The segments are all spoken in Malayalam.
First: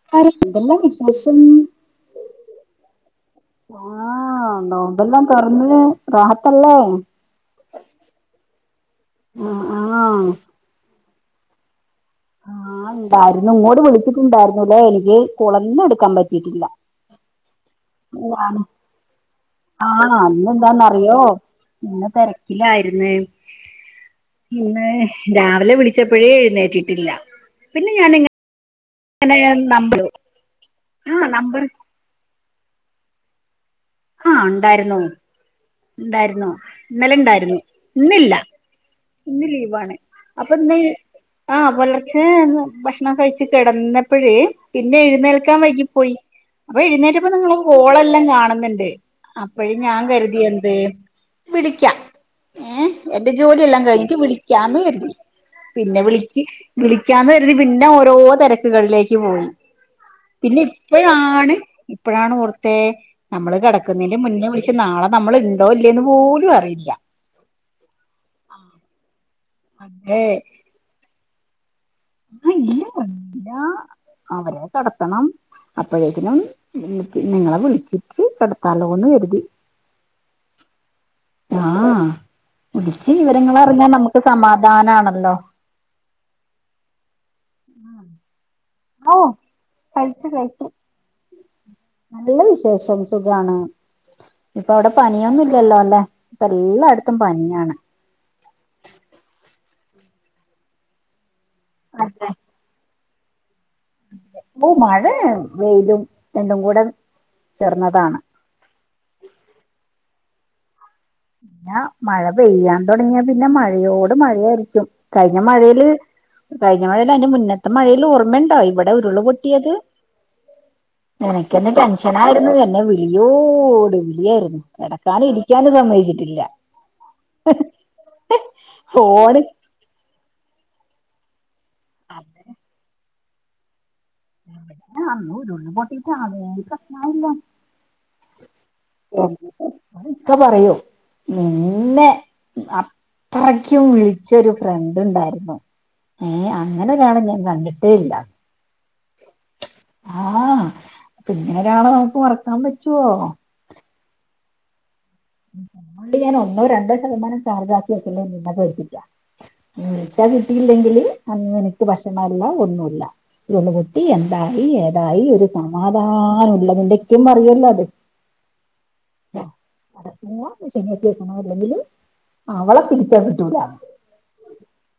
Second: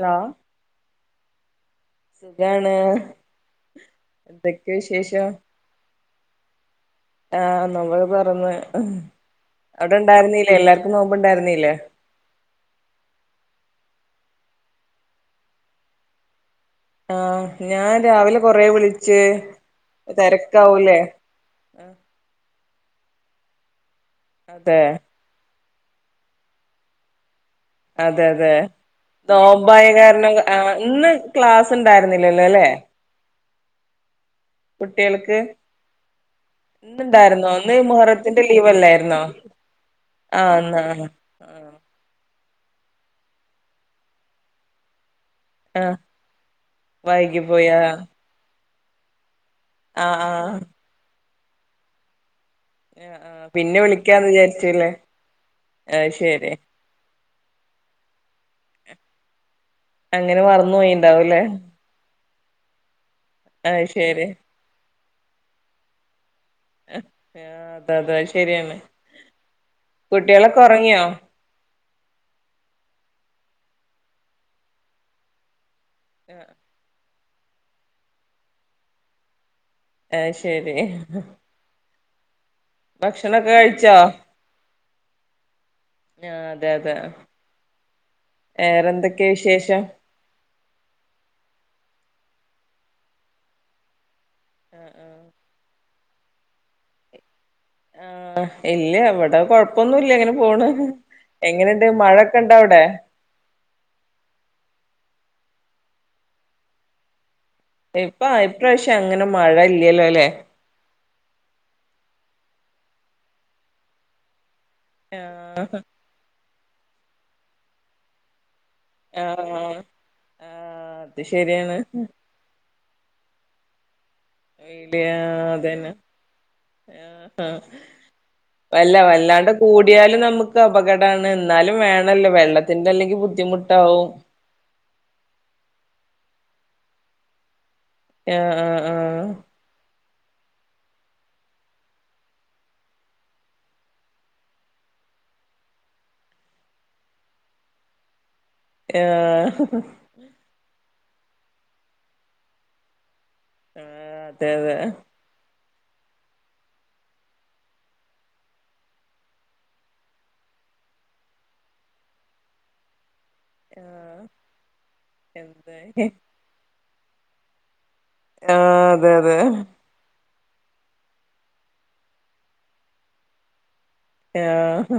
ഹലോ സുഖാണ് ആ നോമ്പ് എല്ലാം തുറന്ന് രാഹ- ആ നോമ്പോക്കെ തോർന്ന ആഹ് അവിടെ ആഹ് ഉണ്ടായിരുന്നില്ല എല്ലാർക്കും നോ- ഇണ്ടായിരുന്നല്ലേ ആ ഉണ്ടായിരുന്നു ഇങ്ങോട്ട വിളിച്ചിട്ടുണ്ടായിരുന്നുല്ലെ എനിക്ക് ഫോൺയൊന്നും എടുക്കാൻ പറ്റിയിട്ടില്ല ആ ഞാൻ രാവിലെ കൊറേ വിളിച്ചു ആ അന്ന് എന്താണന്നു അറിയോ പിന്നെ തിരക്കിലായിന്നേ അതെ പിന്ന രാവിലെ വിളിച്ചപ്പോഴേ എഴുന്നേറ്റിട്ടില്ല പിന്നെ അതെ ഞാനിങ്ങനെ അതെ നോമ്പായ നമ്പർ കാരണം ഇന്ന് ആഹ് നമ്പർ ക്ലാസ് ഉണ്ടായിരുന്ന ഇല്ല ഇല്ല അല്ലെ ആ ഇണ്ടായിരുന്നു കുട്ടികൾക്ക് ഇന്നലെ ഇന്നുണ്ടായിരുന്നോ ഇണ്ടായിരുന്നു ഇന്ന് ഇന്നില്ല മുഹറത്തിന്റെ ലീവ് അല്ലായിരുന്നോ ഇന്ന് ലീവാണ് അപ്പൊ ആഹ് ഇന്ന് ആഹ് ആഹ് പുലർച്ചെ ഭക്ഷണം കഴിച്ച് കിടന്നപ്പോഴേ പിന്നെ എഴുന്നേൽ കാൻ വൈകി ആഹ് പോയി അപ്പൊ എഴുന്നേറ്റപ്പം വൈകി നിങ്ങള് പോയി ആഹ് ഓളെല്ലാം കാണുന്നുണ്ട് അപ്പഴ്‌ ഞാൻ ആഹ് കരുതി എന്തേ പിടിക്കാം ആഹ് ആഹ് പിന്നെ വിളി എടക്ക് വിളിക്കാംന്ന് കരുതി പിന്നെ അത് വിച്ചി ശരി വിളക്കാന്ന് കരുതി പിന്നെ ഓരോ ഓ തെരക്കുകളിലേക്ക് പോയി അങ്ങനെ പിന്നെ മറന്നു പോയിണ്ടാവുംല്ലേ ഇപ്പഴാണ് ഇപ്പഴാണ് ഓർത്തെ നമ്മള് അത് കെടക്കുന്നെന്റെ ശരി മുന്നേ വിളിച്ച് നാളെ നമ്മൾ ഇണ്ടോ ഇല്ലേയൊന്ന് പോലും അറില്ല ആ അത അത ശരിയാണ് കുട്ടികളൊക്കെ ഉറങ്ങിയോ ആഹ് ഇല്ല ഒറങ്ങി ഇല്ല അവരെ കെടത്തണം അപ്പോഴേക്കനും നി നിങ്ങളെ വിളിച്ചിട്ട് കെടത്താലോന്ന് കരുതി ആയ് ശരി വിളിച്ചി ഭക്ഷണൊക്കെ വിവരങ്ങൾ അറിഞ്ഞാ കഴിച്ചോ നമുക്ക് സമാധാനആണല്ലോ ആ അതെ അതെ ഓ വേറെന്തൊക്കെയ വിശേഷം കഴിച്ചു കഴിച്ചു നല്ല വിശേഷം സുഖാണ് ഇപ്പൊ അവിടെ പനിയൊന്നുംഇല്ലല്ലോ അല്ലെ ഇപ്പ എല്ലാടത്തും പനിയാ ആഹ് ഇല്ലേ ഇവിടെ കൊഴപ്പൊന്നുല്ല അങ്ങനെ പോണു എങ്ങനെണ്ട് മഴൊക്കെ ഒണ്ടോ അവിടെ ഇവിടെ മഴയാ വെയ്ലും രണ്ടും കൂടെ അപ്പ ചേർന്നതാണ് ഇപ്പ അത്യാവശ്യം അങ്ങനെ മഴ ഇല്ലല്ലോ അല്ലേ പിന്നാ മഴ പെയ്യൻ തുടങ്ങിയാ പിന്നെ മഴയോട് മഴയായി രിക്കും ആ കഴിഞ്ഞ മഴയില് കഴിഞ്ഞ മഴല്ലാ അതിന്റെ മുന്നത്തെ മഴെല്ല് ഓർമ്മണ്ടാ ഇവിടെ ഉരുള് ആ ആ പൊട്ടിയത് ആ അത് എനക്കന്നെ ശരിയാണ് ടെൻഷനായിരുന്നു എന്നെ വിളിയോട് വിളിയാരുന്നു കേടക്കാനും ഇരിക്കാനും സമ്മയി ആഹ് ഹാ വല്ല ഫോണ് വല്ലാണ്ട് കൂടിയാലും നാമ്ക്ക് അപകടാന്ന് എന്നാലും വേണല്ലോ വെള്ളത്തിന്റെ അല്ലെങ്കി ബുദ്ധിമുട്ടാവും [unintelligible] പൊട്ടിട്ട് [unintelligible] ഏഹ് ആഹ് ആഹ്. ഇക്ക പറയോ നിന്നെ അ ത്രക്കും വിളിച്ചൊരു ഫ്രണ്ട് ഉണ്ടായിരുന്നു ഏ അങ്ങനെ ഒരാളെ ഞാൻ കണ്ടിട്ടേല്ല. ആഹ് ഹ് പിന്നെ ഒരാളെ നമുക്ക് മറക്കാൻ പറ്റുവോ ഏ അതെ അതെ ണ്ട് ഞാൻ ഒന്നോ രണ്ടോ ശതമാനം ചാർജ് ആക്കി വെക്കുന്നത് നിന്നെ പേടിപ്പിട്ടാ വിളിച്ചാ കിട്ടിയില്ലെങ്കില് അ എനക്ക് ബെഷമം ഇല്ല ഒന്നുല്ല ഇള്ള കുട്ടി ആഹ് എന്തായി ഏതായി ഒരു എന്തായി സമാധാനുള്ളതിന്റെക്കും അറിയാല്ലോ അത് ആ അതെതെ ശനിയക്കിക്കണോ അല്ലെങ്കില് അവളെ പിടിച്ചാ കിട്ടൂല്ലാന്ന് ആഹ് ഹ്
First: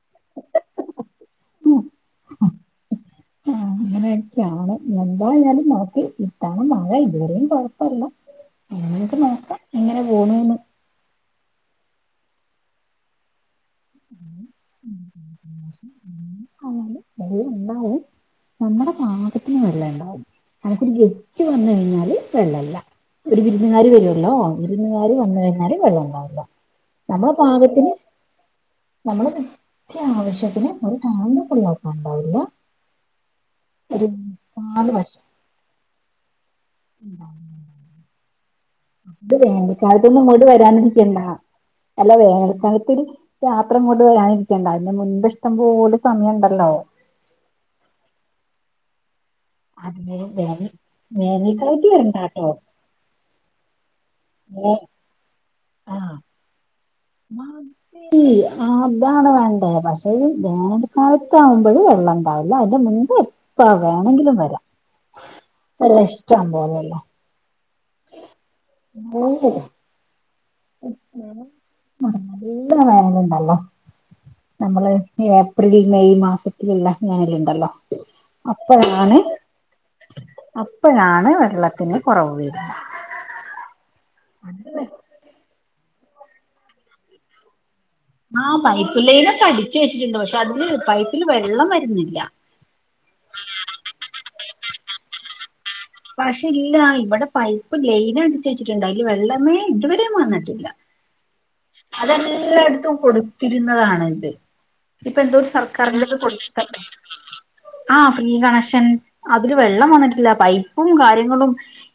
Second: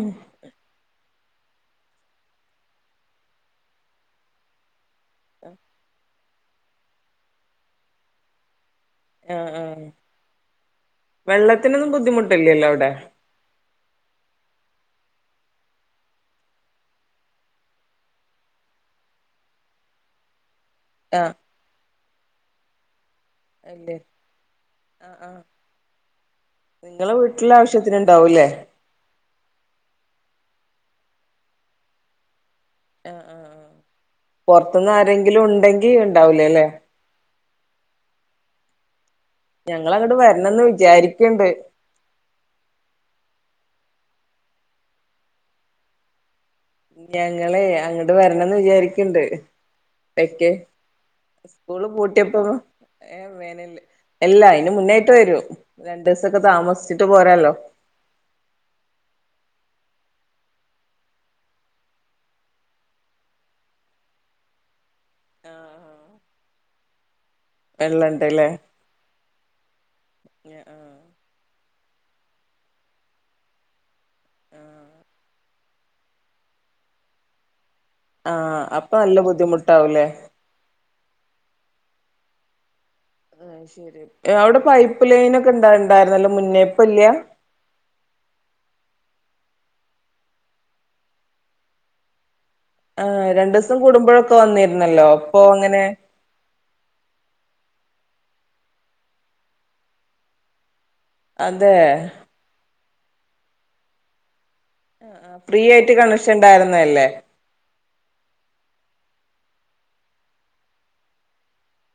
ഉം ഉം അങ്ങനെയൊക്കെയാണ് എന്തായാലും നോക്ക്. ഇത്തവണ മഴ ഇതുവരെയും കുഴപ്പമല്ല എന്നിട്ട് ആഹ് നോക്കാം. ആഹ് ഇങ്ങനെ പോണൂന്ന് വെള്ളത്തിനൊന്നും ബുദ്ധിമുട്ടില്ലല്ലോ അവിടെ. [unintelligible] നമ്മുടെ പാകത്തിന് വെള്ളണ്ടാവും നിനക്കൊരു ആഹ് ഗസ്റ്റ് വന്നു കഴിഞ്ഞാല് വെള്ളെല്ല ഒരു വിരുന്നുകാര് അല്ലേ വര്ല്ലോ വിരുന്നുകാർ വന്നു കഴിഞ്ഞാല് വെള്ളം ഇണ്ടാവുല്ല നിങ്ങളുടെ വീട്ടിലെ ആവശ്യത്തിന് ഇണ്ടാവൂല്ലേ നമ്മൾ നിത്യാവശ്യത്തിന് ഒരു താന്ന പൊളി ആക്കാ ഉണ്ടാവില്ല. ആ ആ ആ ഒരു പൊറതത് നാല് ന്ന് വർഷം ആരെങ്കിലും ഉണ്ടെങ്കിൽ ഉണ്ടാവില്ലല്ലേ അത് ഞങ്ങളങ്ങട് വേനൽക്കാലത്തൊന്നും ഇങ്ങോട്ട് വരണംന്ന് വരാനിരിക്കണ്ട വിചാരിക്ക്ണ്ട് അല്ല വേനൽക്കാലത്ത് രാ അത്രക്ക് ഇങ്ങോട്ട് വരാൻ നിൽക്കണ്ട. അതിന്റെ മുൻ്പ് ഇഷ്ടം പോലെ സമയം ഉണ്ട ഞങ്ങളെ അങ്ങട് വരണംന്ന് വിചാരിക്കണ്ട്. അതിന് പക്കെ വേനൽ സ്കൂള് വേനൽക്കാലത്ത് പൂട്ടിയപ്പ വരണ്ടാട്ടോ ഏ വേനല്ല് [unintelligible] അല്ല അയിന് ഏ മുനായിട്ട് വെരും. രണ്ട് ആഹ് ദിസൊക്കെ താമസിച്ചിട്ട് പോരാലോ ആ അതാണ് വേ പക്ഷേ വേനൽ കാലത്താകുമ്പോഴും വെള്ളംണ്ടാവില്ല അതിന്റെ മുൻപ് എപ്പ വേണമെങ്കിലും വരാം എല്ലാം ഇഷ്ട്ടം പോലല്ലേ വെള്ളം ഇണ്ടല്ലെ. നല്ല വേനണ്ടല്ലേ. നമ്മളുടെ ഏപ്രിൽ മെയ് മാസത്തിലെല്ലാം ഇങ്ങനെയല്ലാം ഉണ്ടല്ലോ ആ അപ്പൊ അപ്പഴാണ് നല്ല ബുദ്ധിമുട്ടാവൂലേ അപ്പഴാണ് വെള്ളത്തിന് കുറവ് വെര്ന്ന അത് ശരി അവിടെ പൈപ്പ് ലൈൻ ഒക്കെ ഉണ്ടായിരുന്നല്ലോ മുന്നേ. ഇപ്പൊ ഇല്ല. ആ പൈപ്പ് ലൈനൊക്കെ അടിച്ചു വെച്ചിട്ടുണ്ട്. പക്ഷെ അതില് പൈപ്പില് വെള്ളം വെരുന്നില്ല അപ്പൊ വന്നിരുന്നല്ലോ ഇപ്പൊ എങ്ങനെ? പക്ഷെ ഇല്ല, ഇവിടെ പൈപ്പ് ലൈൻ എടുത്ത് വെച്ചിട്ടുണ്ട്. അതില് വെള്ളമേ ഇതുവരെ വന്നിട്ടില്ല അതെ അതെല്ലായിടത്തും കൊടുത്തിരുന്നതാണിത് ഇപ്പ എന്തോ ഫ്രീ ആയിട്ട് സർക്കാരിന്റെത് കണക്ഷൻ കൊടു ഉണ്ടായിരുന്നല്ലേ ആ ഫീ കണക്ഷൻ അതില് വെള്ളം വന്നിട്ടില്ല പൈപ്പ് ഉം കാര്യങ്ങളും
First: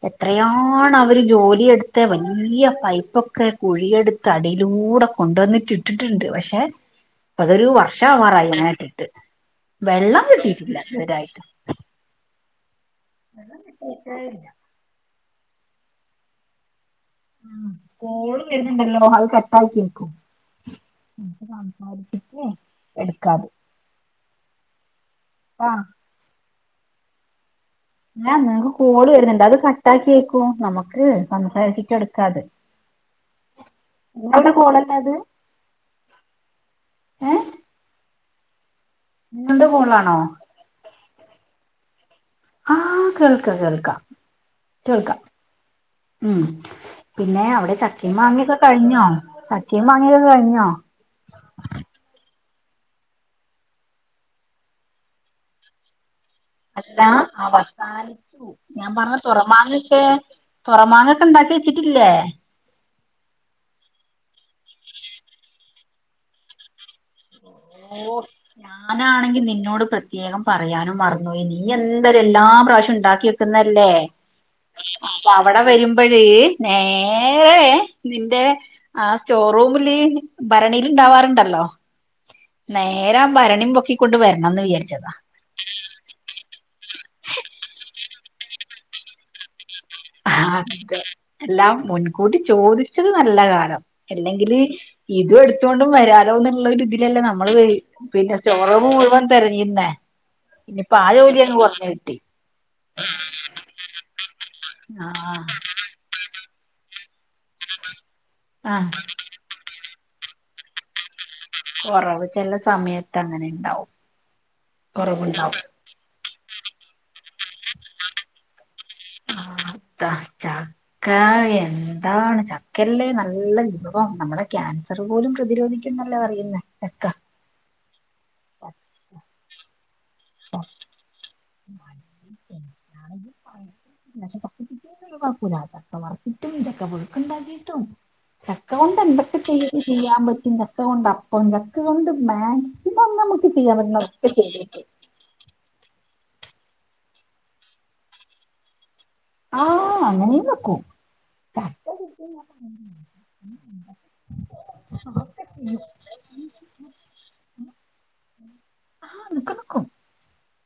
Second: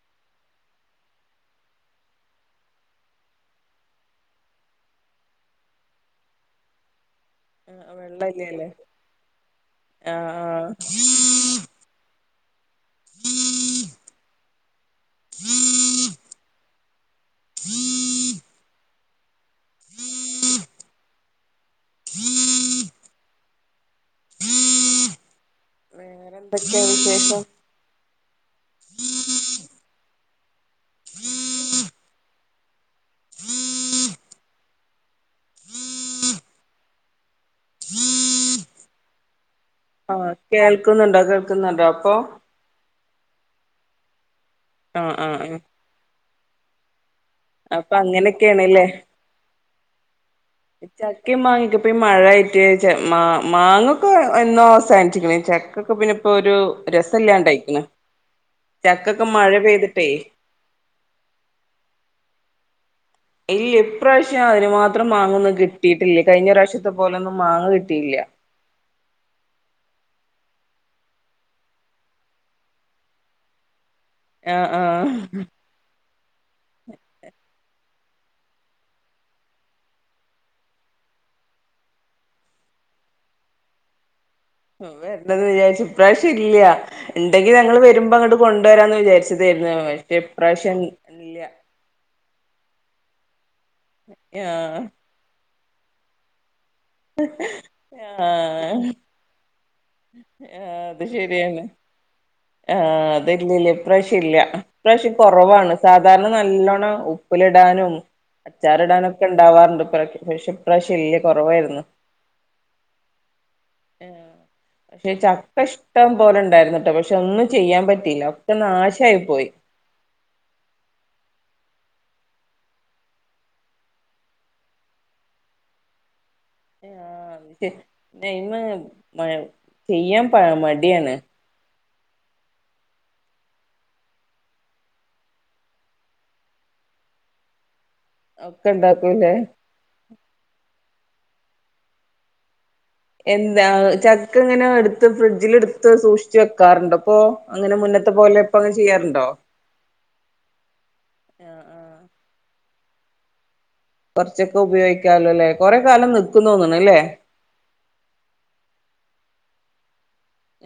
എത്രയാണ് അവര് ജോലിയെടുത്ത വലൃയ പൈപ്പൊക്കെ കു ചറിയടുത്ത് അടിയിലൂടെ കൊണ്ടുവന്നിട്ട് ഇട്ടിട്ടുണ്ട് പക്ഷെ അതൊരു വർഷമാവാറായി വെള്ളല്ലല്ലേ ഞാൻ ഇട്ടിട്ട് ആ വെള്ളം ആ കിട്ടിയിട്ടില്ല ഇത് വരെയായിട്ടും വെള്ളം കിട്ടിയിട്ടേയില്ല ആ കാള് വരുന്നുണ്ടല്ലോ. അത് കട്ടാക്കിവെക്കും എ സംസാരിച്ചിട്ട് എടുക്കാതെ [unintelligible] ആഹ്. വേറെ എന്തൊക്കെയാ വിശേഷം അ നിങ്ങക്ക് കോള് വരുന്നുണ്ട് അത് കട്ടാക്കേക്കും നമുക്ക് സംസാരിച്ചിട്ടെടുക്കാത്. നിങ്ങൾടെ കോളല്ലെ അത്? ഏഹ്. നിങ്ങൾടെ കോളാ? ആ കേൾക്കുന്നുണ്ടോ കേൾക്ക്ന്ന്ണ്ടോ അപ്പോ? ആഹ് കേൾക്ക കേൾക്ക. ആഹ് ആഹ് ആഹ്. ഉം പിന്നെ അവിടെ ചക്കേം മാങ്ങൊക്കെ അങ്ങനെയൊക്കെയാണ്ല്ലേ കഴിഞ്ഞോ ചക്കേം മാങ്ങൊക്കെ കഴിഞ് ചക്കെം മാങ്ങിയൊക്കെ ഇപ്പൊ മഴായ് ട്ട് മാ മാങ്ങൊക്കെ എന്നോ അവസാനിച്ച്ക്ക്ണ് ചക്കൊക്കെ പിന്നെ ഇപ്പോ ഒരു അല്ലാ രസല്ലാണ്ടായിക്ക്ണ് അവസാനിച്ചു ഞാൻ പറഞ്ഞ ചക്കൊക്കെ മഴ തുറമാങ്ങൊക്കേ പെയ്തിട്ടേ തൊമാങ്ങൊക്കെ ഇണ്ടാക്കി വെച്ചിട്ടില്ലേ? ഇല്ല ഇപ്രാവശ്യം അതിനുമാത്രം മാങ്ങൊന്നും കിട്ടിട്ടില്ല കഴിഞ്ഞറാശ്യ ത്ര പോലൊന്നും മാങ്ങ കിട്ടീല്യ. ഓഹ് ഞാനാണെങ്കി നിന്നോട് പ്രത്യേകം പറയാനും മർന്നോയി നീ എന്താലും എല്ലാ പ്രാവശ്യുണ്ടാക്കി വെക്കുന്നല്ലേ? ആഹ് അപ്പൊ ആഹ് അവിടെ വരുമ്പഴ് നേരെ നിന്റെ ആ സ്റ്റോറൂമില് ഭരണീല്ണ്ടാവാറിണ്ടല്ലോ? നേരാ ഭരണിം പൊക്കിക്കൊണ്ട് വര വരണെന്ന് വിചാരിച്ച് ഇപ്രാശ്യം ഇല്യാ. ഇണ്ടെങ്കി ഞങ്ങള് വെര്മ്പോ അങ്ങട്ട് കൊണ്ടരാന്ന് വിചാര്ച്ചതേരുന്നു. ആ അതെ എല്ലാം മുൻകൂട്ടി ചോദിച്ചത് നല്ല കാ എല്ലങ്കില് ആഹ് ഇതും എടുത്തോണ്ട് വരാലോന്ന് ഇള്ളൊര് ഇതിലല്ലേ നമ്മള് ക പിന്നെ സ്റ്റോറൂമ് മുഴുവൻ തെരഞ്ഞിട്ടുണ്ടായി - ആ അത് ശെരിയാണ് കിട്ടി ആ അത് ഇന്ന് ഇല്ല പ്രാവവിശ്യം ഇല്ല ഇപ്രാവശ്യം ആഹ് കൊറവാണ് സാധാരണ നല്ലോണം ഉപ്പിലിടാനും - ആഹ് അച്ചാറിടാനൊക്കെ ഇണ്ടാവാറ്ണ്ട് പക്ഷെ ഇപ്രാശ്യം ഇല്ല [inaudible] കുറവായിരുന്നു കൊറവ് ചെല സമയത്ത് അങ്ങനെ ഇണ്ടാവും ഏ പക്ഷേ കൊറവുണ്ടാവും ചക്ക ഇഷ്ടം പോലെ ഇണ്ടായിരുന്നു പക്ഷെ ഒന്നും ചെയ്യാൻ പറ്റില്ല ഒക്കെ നാശ ആ താ ചക്കാ [unintelligible] എന്താണ് ചക്കല്ലേ നല്ല വിഭവം നമ്മടെ ക്യാൻസറ് പോലും പ്രതിരോധിക്കും എന്നല്ലേ പറയാ ആ ഇന്ന് ചെയ്യാൻ പ മടിയാണ് [unintelligible] പക്ഷെ ചക്ക ഒരു കൊഴപ്പൂല ചക്കവറുത്തിട്ടും ചക്കപുഴ്ക്ക്ണ്ടാകീട്ടും- ഒക്കെ ചക്ക കൊണ്ട് ഉണ്ടാക്കൂലേ എന്തൊക്കേ ചെയ്യാൻ പറ്റും ചക്ക കൊണ്ട് അപ്പം ചക്ക കൊണ്ട് മേക് എന്താ ചക്ക അങ്ങനെ എടുത്തു ഫ്രിഡ്ജില് എടുത്ത് സൂക്ഷ് ച്ച് വെക്കാറുണ്ടോ അങ്ങനെ മുന്നത്തെ പോലെ ഇപ്പോ അങ്ങനെ ചെയ്യാറ് ആഹാ അങ്ങനെയും വെക്കും ആഹ് ആഹ് കൊറച്ചൊക്കെ ഉപയോഗിക്കാല്ലോ ഇല്ലേ ചെയ്യും കൊറെക്കാലം നിക്കും തോന്ന് ണു ഇല്ലേ ആഹ്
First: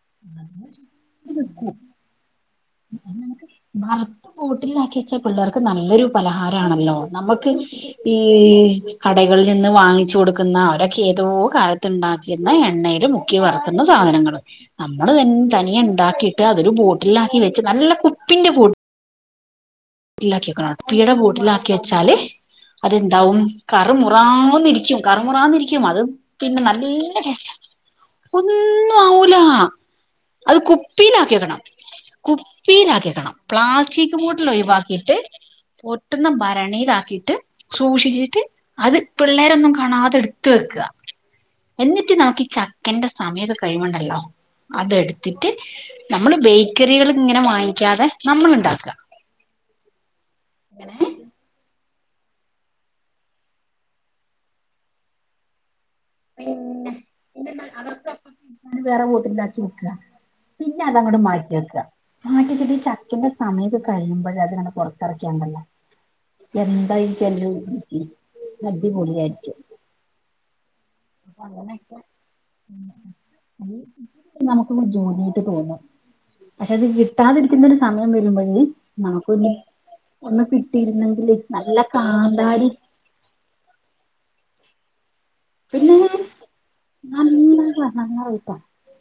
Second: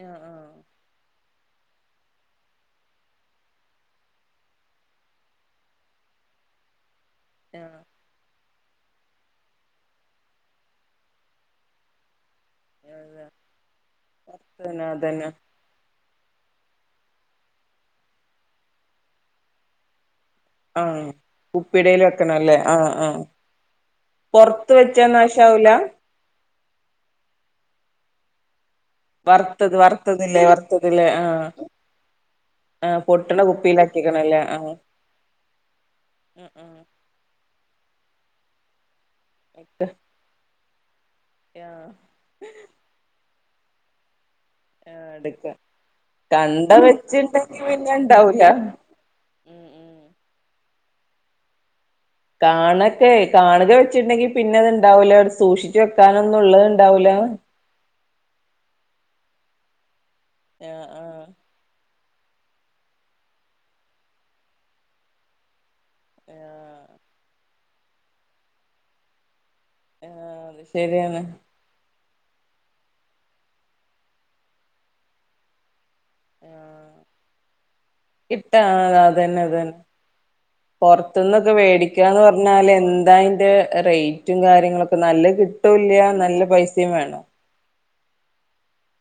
ആഹ് ആഹ് നിക്കും [unintelligible] വറത്ത് ബോട്ടിലിൽലാക്കി വെച്ചാ പിള്ളേർക്ക് നല്ലൊരു പലഹാരണല്ലോ നമ്മക്ക്- ആഹ് ഈ കടകളിൽ നിന്ന് വാങ്ങിച്ചു കൊടുക്കുന്ന അവരൊക്കെ ഏതോ കാലത്ത് ഇണ്ടാക്കുന്ന- എണ്ണയില് അതെ മുക്കി വറുക്കുന്ന സാധനങ്ങ- ള് അതന്നെ നമ്മള് അതന്നെ തനിയെ ഇണ്ടാക്കിട്ട് അതൊരു ബോട്ടിൽലാക്കി വെച്ച് നല്ല കുപ്പിന്റെ ബോട്ടി - ട്ടിലാക്കിക്കണം ആഹ് കുപ്പിടെ ബോട്ടിൽലാക്കി കുപ്പിടേല് വെച്ചാല്- വെക്കണല്ലേ ആഹ് ആഹ് അതെന്താവും പൊറത്ത് കറുമുറാന്നിരിക്കും വെച്ചാ കറ് നാശാവൂല മുറാന്നിരിക്കും അത് പിന്നെ നല്ലേ ടേസ്റ്റാ [unintelligible] വർത്തത് വർത്തത് ലെ വർത്തത് ലെ ആഹ് ആഹ് കുപ്പിയിലാക്കിക്കണം പൊട്ടണ പ്ലാസ്റ്റിക് കുപ്പിയിലാക്കിക്കണല്ലേ ആഹ് ബോട്ടിലൊയിവാക്കി ട്ട് പൊട്ടുന്ന ഉം ഉം ഭരണിയിലാക്കീട്ട് സൂക്ഷിച്ചിട്ട് അത് പിള്ളേരൊന്നും എടുക്ക കാണാതെ ഇട്ത്ത് വെക്കാ ആഹ് എന്നിട്ട് നമ്മുക്കീ ചക്കന്റെ സമയക്കെ കഴിവ്ണ്ടല്ലോ ആഹ് അതെട്ത്തിട്ട് എടുക്ക നമ്മള് കണ്ട ബേക്കറികള്ങ്ങനെ വെച്ചിണ്ടെങ്കി പിന്നെ വാങ്ങിക്കാതെ ഇണ്ടാവൂല നമ്മള്ണ്ടാക്കാ ഉം ഉം ങ്ങനേ കാണക്കേ കാണ്കെ വെച്ചീണ്ടെങ്കി പിന്നെ അത്ണ്ടാവൂല സൂക്ഷി ച്ച് വെക്കാനൊന്നും ഇള്ളഹ് ഇണ്ടാവൂല സാനം വേറെ ബോട്ടിലാക്കി വെക്കാ പിന്നെ ആഹ് അതങ്ങട്ട് ആഹ് മാറ്റി വെക്കാ മാറ്റെച്ചിട്ട് ചക്കെന്റെ സമയൊക്കെ കഴിയുമ്പഴാ അത്ങ്ങനെ പൊർത്തർക്ക്യാണ്ടല്ലോ ആഹ് എന്തായിരിക്കും എല്ലും അടിപൊളിയായിരിക്കും ആഹ് അത് ഷ് അങ്ങനെക്കെ [inaudible] നമുക്ക് ജോലിയായിട്ട് തോന്നാ പക്ഷെ അത് ആഹ് കിട്ടാതിരിക്കുന്നൊരു സമയം വരുമ്പഴെ നമുക്ക് പിന്നെ പൊർത്ത്ന്ന് അത് വേടിക്ക്യാന്ന് കാന്താരി പർഞ്ഞാല് എന്താ അയ്ന്റെ റെയ് റ്റും കാര്യങ്ങളൊക്കെ നല്ലഹ് പിന്നെ കിട്ടൂല്ല്യ നല്ല പൈസിം വേണം നല്ല നല്ല റെയ്റ്റാ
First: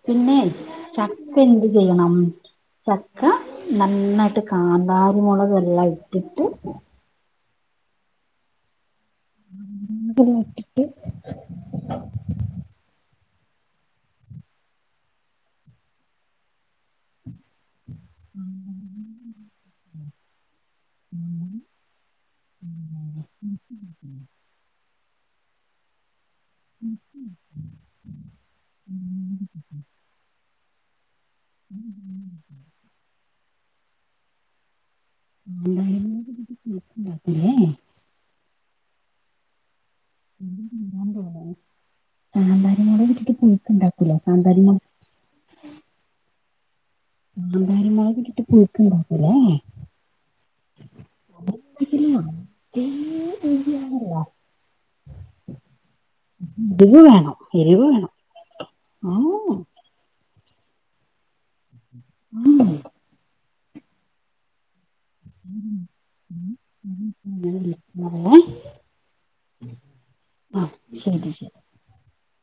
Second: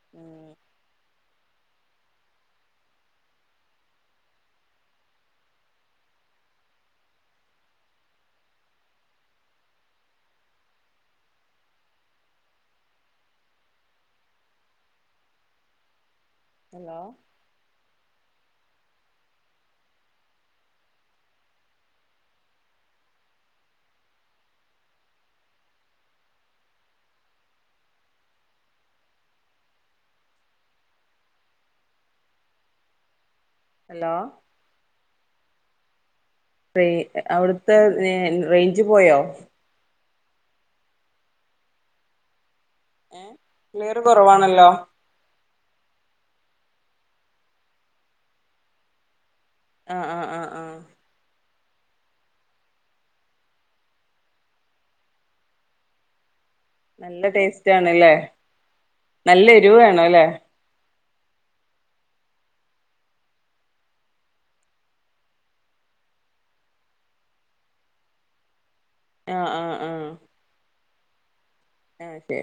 പിന്നെ ഉം ചക്കെന്ത് ചെയ്യണം? ചക്ക നന്നയ്ട്ട് കാന്താരി മൊളകെല്ലാം ഇട്ട്ട്ട് [inaudible] ഇട്ട്ട്ട് ഹലോ [inaudible] ഹലോ എന്തായിരുന്നു റെ അവിടുത്തെ നെ റേഞ്ച് പോയോ? ഉണ്ട് ഇവിടെ. [unintelligible] നിങ്ങടെ വീട്ടിലേക്ക് ഏഹ് പുഴുക്ക് ക്ലിയർ ഇണ്ടാക്കൂല്ലോ കാന്താരി കുറവാണല്ലോ മുളക്. കാന്താരി മുളകിട്ടിട്ട് പുഴുക്കുണ്ടാക്കൂല്ലോ ഏഹ്. ആഹ് ആഹ് ആഹ് ആഹ് നല്ല സിനിമ [unintelligible] അതല്ല എരിവ് നല്ല വേണം ടേസ്റ്റ് എരിവ് വേണം ആണ്ല്ലേ നല്ല ആഹ്. എരിവ് വേണല്ലേ ആഹ് അതല്ല പറയാം. ആഹ് ആഹ് ആഹ് ശരി ശരി ഓക്കേ